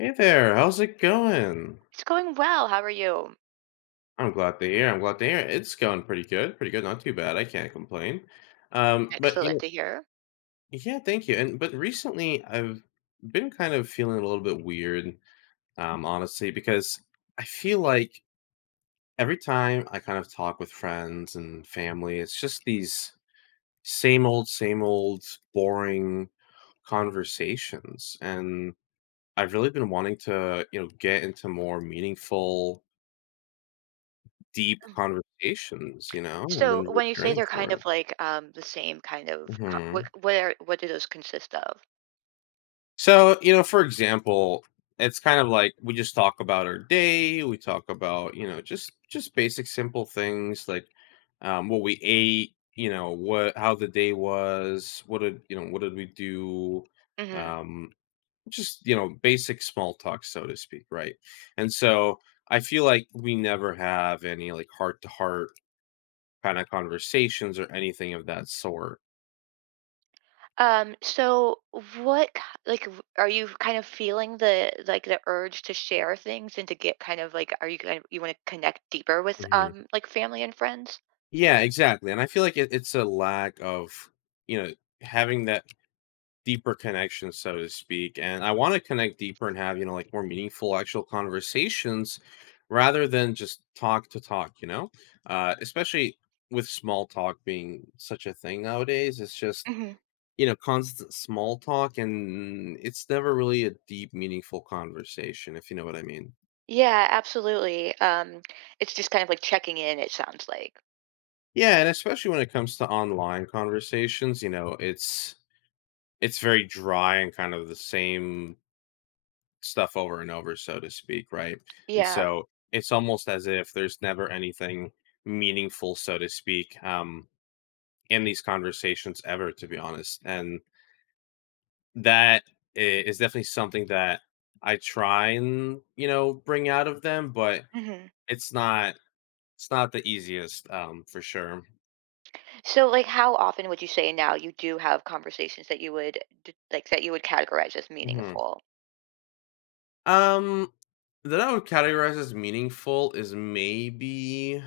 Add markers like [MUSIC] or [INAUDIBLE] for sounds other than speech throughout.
Hey there, how's it going? It's going well. How are you? I'm glad to hear. I'm glad to hear. It's going pretty good, pretty good, not too bad. I can't complain. But Excellent to hear. yeah, thank you. And but recently, I've been kind of feeling a little bit weird, honestly, because I feel like every time I kind of talk with friends and family, it's just these same old, boring conversations, and I've really been wanting to, you know, get into more meaningful deep Mm. conversations. I've So, been really when you say yearning they're for kind of it. like the same kind of, what Mhm. what are what do those consist of? So, you know, for example, it's kind of like we just talk about our day, we talk about, you know, just basic simple things like what we ate, you know, what how the day was, you know, what did we do? hmm Um just, you know, basic small talk, so to speak, right? And so I feel like we never have any like heart to heart kind of conversations or anything of that sort. So, what k- like w- are you kind of feeling the like the urge to share things and to get kind of like are you kind of you want to connect deeper with Mhm. Like family and friends? Yeah, exactly, and I feel like it's a lack of, you know, having that deeper connection, so to speak, and I wanna connect deeper and have, you know, like, more meaningful actual conversations rather than just talk to talk, you know? Especially with small talk being such a thing nowadays, it's just, hmm you know, constant small talk, and it's never really a deep, meaningful conversation, if you know what I mean. Yeah, absolutely. It's just kind of like checking in. It sounds like. Yeah, and especially when it comes to online conversations, you know, it's very dry and kind of the same stuff over and over, so to speak, right? And Yeah. so it's almost as if there's never anything meaningful, so to speak, in these conversations ever, to be honest. And that is definitely something that I try and, you know, bring out of them, but it's not it's not the easiest, for sure. So, like, how often would you say now you do have conversations that you would like that you would categorize as Mhm. meaningful? Um, that I would categorize as meaningful is maybe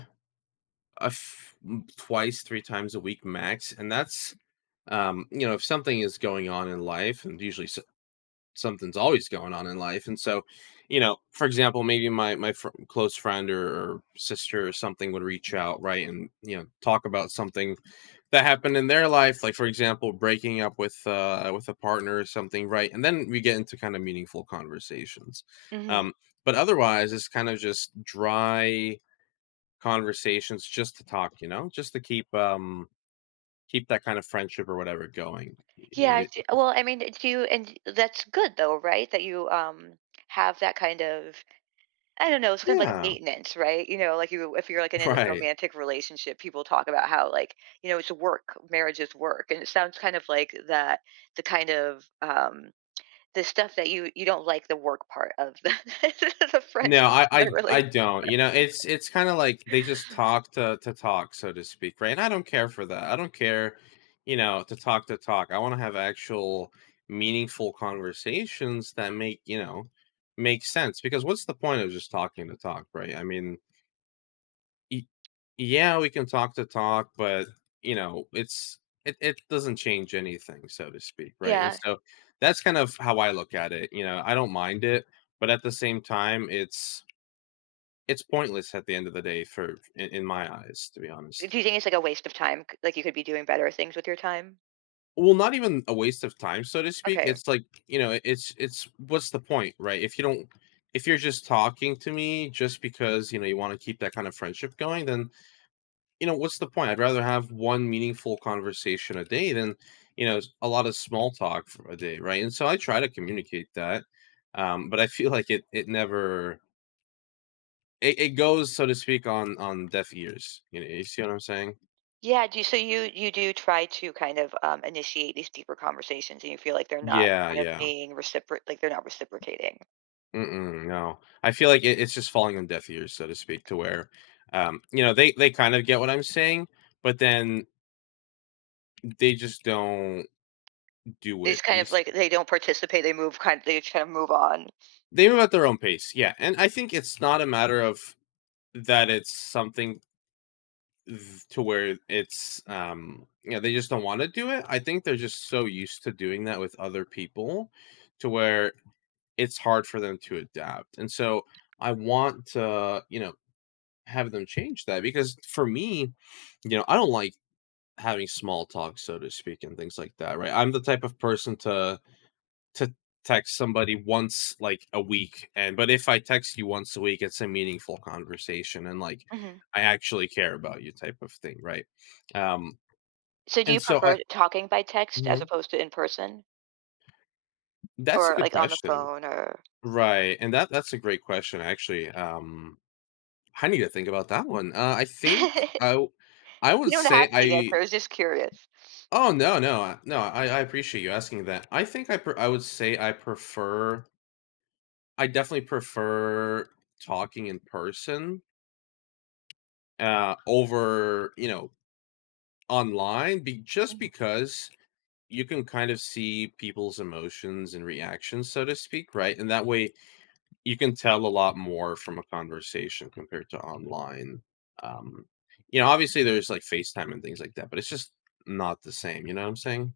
twice, three times a week max, and that's you know, if something is going on in life, and usually something's always going on in life, and so, you know, for example, maybe close friend or sister or something would reach out, right, and you know, talk about something that happened in their life, like for example, breaking up with a partner or something, right, and then we get into kind of meaningful conversations. hmm Um, but otherwise, it's kind of just dry conversations just to talk, you know, just to keep keep that kind of friendship or whatever going. Yeah, Y- I y- well, I mean, do you, and that's good though, right? That you have that kind of, I don't know, it's kind of like a Yeah. maintenance, right? You know, like you, if you're like in [LAUGHS] a Right. romantic relationship, people talk about how like, you know, it's work, marriage is work, and it sounds kind of like that, the kind of the stuff that you don't like the work part of the [LAUGHS] the No, friendship, I and the I I relation. don't. You know, it's kind of like they just talk to talk, so to speak, right? And I don't care for that. I don't care, you know, to talk to talk. I want to have actual meaningful conversations that make, you know, make sense, because what's the point of just talking to talk, right? I mean, Y yeah, we can talk the talk, but, you know, it's it doesn't change anything, so to speak, right? And Yeah. so, that's kind of how I look at it, you know, I don't mind it, but at the same time, it's pointless at the end of the day for in my eyes, to be honest. Do you think it's like a waste of time? Like you could be doing better things with your time? Well, not even a waste of time, so to speak, Okay. it's like, you know, it's what's the point, right? If you're just talking to me just because, you know, you wanna keep that kind of friendship going, then you know, what's the point? I'd rather have one meaningful conversation a day than, you know, a lot of small talk for a day, right? And so I try to communicate that, but I feel like it never it goes, so to speak, on deaf ears. You know, you see what I'm saying? Yeah, do you, so you do try to kind of initiate these deeper conversations and you feel like they're not Yeah, kind of yeah. being reciproc like they're not reciprocating. Mm-mm, no, I feel like it's just falling on deaf ears, so to speak, to where, you know, they kind of get what I'm saying, but then they just don't do They it. just kind You of see, like they don't participate, they just kind of move on. they move at their own pace, yeah. And I think it's not a matter of that. It's something th to where it's, you know, they just don't wanna do it. I think they're just so used to doing that with other people to where it's hard for them to adapt, and so I want to, you know, have them change that because for me, you know, I don't like having small talk, so to speak, and things like that, right? I'm the type of person to text somebody once like a week, and but if I text you once a week, it's a meaningful conversation, and like hmm I actually care about you type of thing, right? um So do you and so I prefer talking by text as Mhm. opposed to in person That's a or good like on the question. phone or Right and that's a great question, actually. I need to think about that one. [LAUGHS] You I would don't say have to I— answer, I was just curious. oh, no, no, no, I appreciate you asking that. I would say I prefer— I definitely prefer talking in person, over, you know, online, just because you can kind of see people's emotions and reactions, so to speak, right? And that way you can tell a lot more from a conversation compared to online. um you know, obviously there's like FaceTime and things like that, but it's just not the same, you know what I'm saying?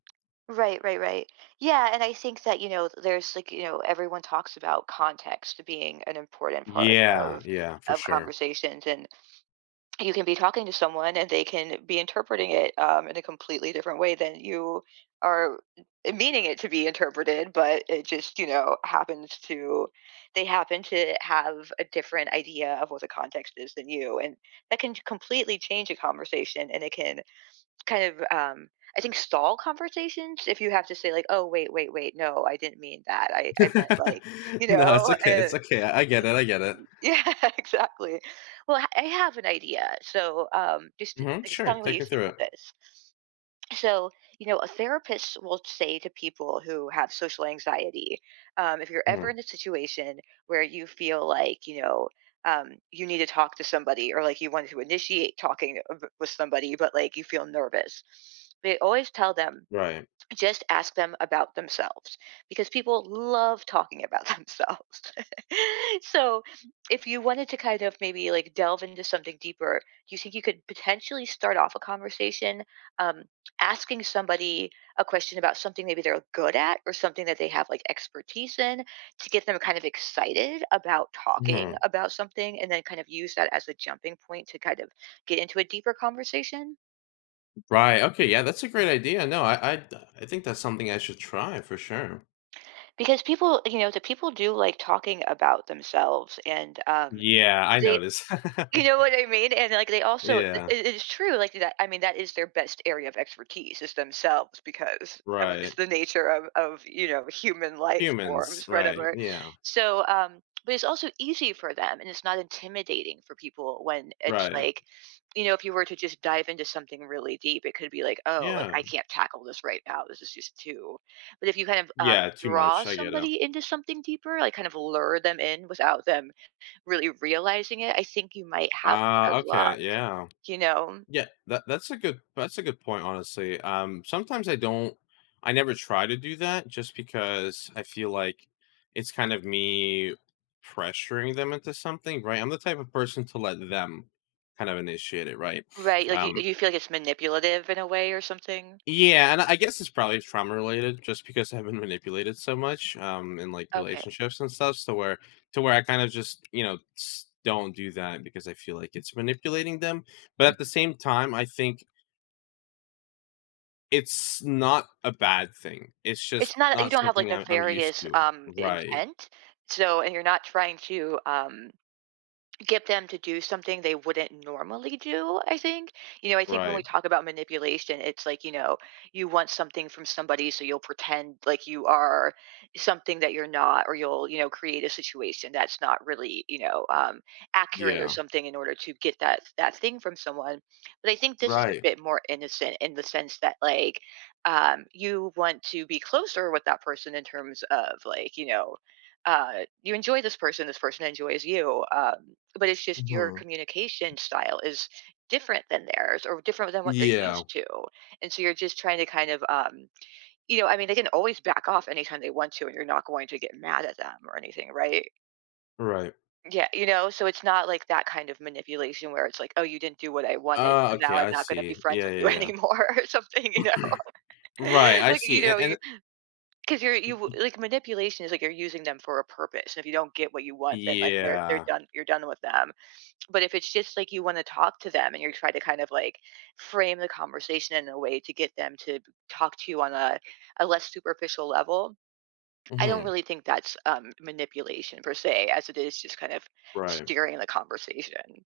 Right, right, right. Yeah, and I think that, you know, there's like, you know, everyone talks about context being an important part Yeah, of yeah, for sure. conversations and you can be talking to someone and they can be interpreting it in a completely different way than you are meaning it to be interpreted, but it just, you know, happens to they happen to have a different idea of what the context is than you, and that can completely change a conversation, and it can kind of, I think stall conversations if you have to say like, "Oh, wait, wait, wait, no, I didn't mean that. [LAUGHS] No, I meant like," you it's know, okay, it's okay, I get y it, I get it. [LAUGHS] yeah, exactly. Well, I have an idea, so, Hmm, just sure, tell me what take you me think through of it. this. So, you know, a therapist will say to people who have social anxiety, if you're ever Mhm. in a situation where you feel like, you know, you need to talk to somebody or like you want to initiate with somebody, but like you feel nervous, they always tell them Right. just ask them about themselves because people love talking about [LAUGHS] themselves. [LAUGHS] So, if you wanted to kind of maybe like delve into something deeper, do you think you could potentially start off a conversation um, asking somebody a question about something maybe they're good at or something that they have like expertise in to get them kind of excited about talking Mhm. about something and then kind of use that as a jumping point to kind of get into a deeper conversation? Right, okay, yeah, that's a great idea. No, I think that's something I should try for sure. Because the people do like talking about themselves, and, Yeah, I they notice. you know [LAUGHS] what I mean? And, like, they also Yeah, it is true, like, that I mean, that is their best area of expertise is themselves because of just right. the nature of you know, human life Humans, forms, right, whatever. yeah, So, but it's also easy for them, and it's not intimidating for people when it's right. like, you know, if you were to just dive into something really deep, it could be like, "Oh, like, I Yeah. can't tackle this right now. This is just too." But if you kind of, Yeah, too draw much, I get it. somebody into something deeper, like, kind of lure them in without them really realizing it, I think you might have Ah, better okay, luck, yeah. you know? Yeah, that's a good point, honestly. Sometimes I don't, I never try to do that just because I feel like it's kind of me pressuring them into something, right? I'm the type of person to let them kind of initiate it, right? Right, like, Um, you feel like it's manipulative in a way or something? yeah, and I guess it's probably trauma related, just because I've been manipulated so much, in like Okay, relationships and stuff, so where to where I kind of just, you know, don't do that because I feel like it's manipulating them. But at the mhm. same time, I think it's not a bad thing. It's just It's not you not don't have, like, something I'm used nefarious, to. Right, intent, so, and you're not trying to, get them to do something they wouldn't normally do. I think, you know, I think when we right, talk about manipulation, it's like, you know, you want something from somebody, so you'll pretend like you are something that you're not, or you'll, you know, create a situation that's not really, you know, accurate or yeah, something in order to get that thing from someone. But I think this is a right, bit more innocent in the sense that like, you want to be closer with that person in terms of like, you know, you enjoy this person enjoys you. But it's just your mhm, communication style is different than theirs or different than what they're yeah, used to. And so you're just trying to kind of, you know, I mean, they can always back off anytime they want to, and you're not going to get mad at them or anything, right? right. Yeah, you know, so it's not like that kind of manipulation where it's like, oh, you didn't do what I wanted, Ah, so now okay, I'm I not going to be see. friends Yeah, with you [LAUGHS] yeah, anymore or something, you yeah. know? [CLEARS THROAT] Right, [LAUGHS] I Like, you see, know, and 'cause you're you like, manipulation is like you're using them for a purpose, and if you don't get what you want, then, like, they're yeah, done you're done with them. But if it's just, like, you wanna talk to them and you're trying to kind of, like, frame the conversation in a way to get them to talk to you on a less superficial level, I don't mhm, really think that's, manipulation per se, as it is just kind of right. steering the conversation.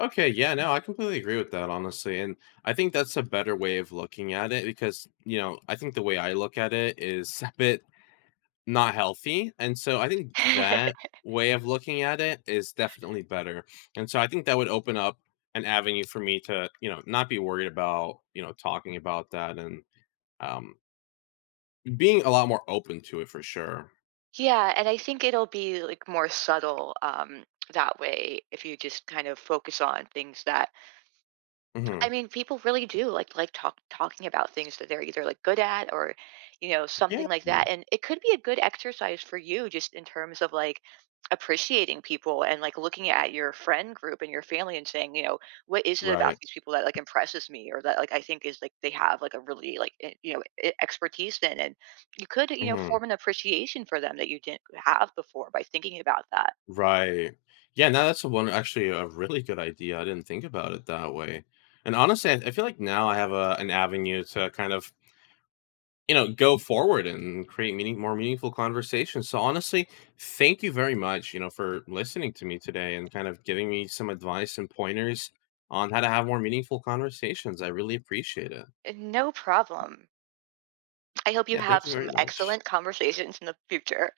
Okay, yeah, no, I completely agree with that, honestly, and I think that's a better way of looking at it because, you know, I think the way I look at it is [LAUGHS] a bit not healthy, and so I think that [LAUGHS] way of looking at it is definitely better, and so I think that would open up an avenue for me to, you know, not be worried about, you know, talking about that and, um, being a lot more open to it for sure. Yeah, and I think it'll be, like, more subtle, that way if you just kind of focus on things that I Mhm. mean, people really do like talking about things that they're either like good at or, you know, Yeah. something like that. And it could be a good exercise for you just in terms of like appreciating people and like looking at your friend group and your family and saying, you know, what is it about Right. these people that like impresses me or that like I think is like they have like a really like you know expertise in, and you could, you know, Mhm. form an appreciation for them that you didn't have before by thinking about that. Right. Yeah, now that's a one actually a really good idea, I didn't think about it that way, and honestly, I feel like now I have a an avenue to kind of, you know, go forward and create meaning more meaningful conversations. So honestly, thank you very much, you know, for listening to me today and kind of giving me some advice and pointers on how to have more meaningful conversations. I really appreciate it. No problem. I hope you Yeah, have thank you some very much. excellent conversations in the future.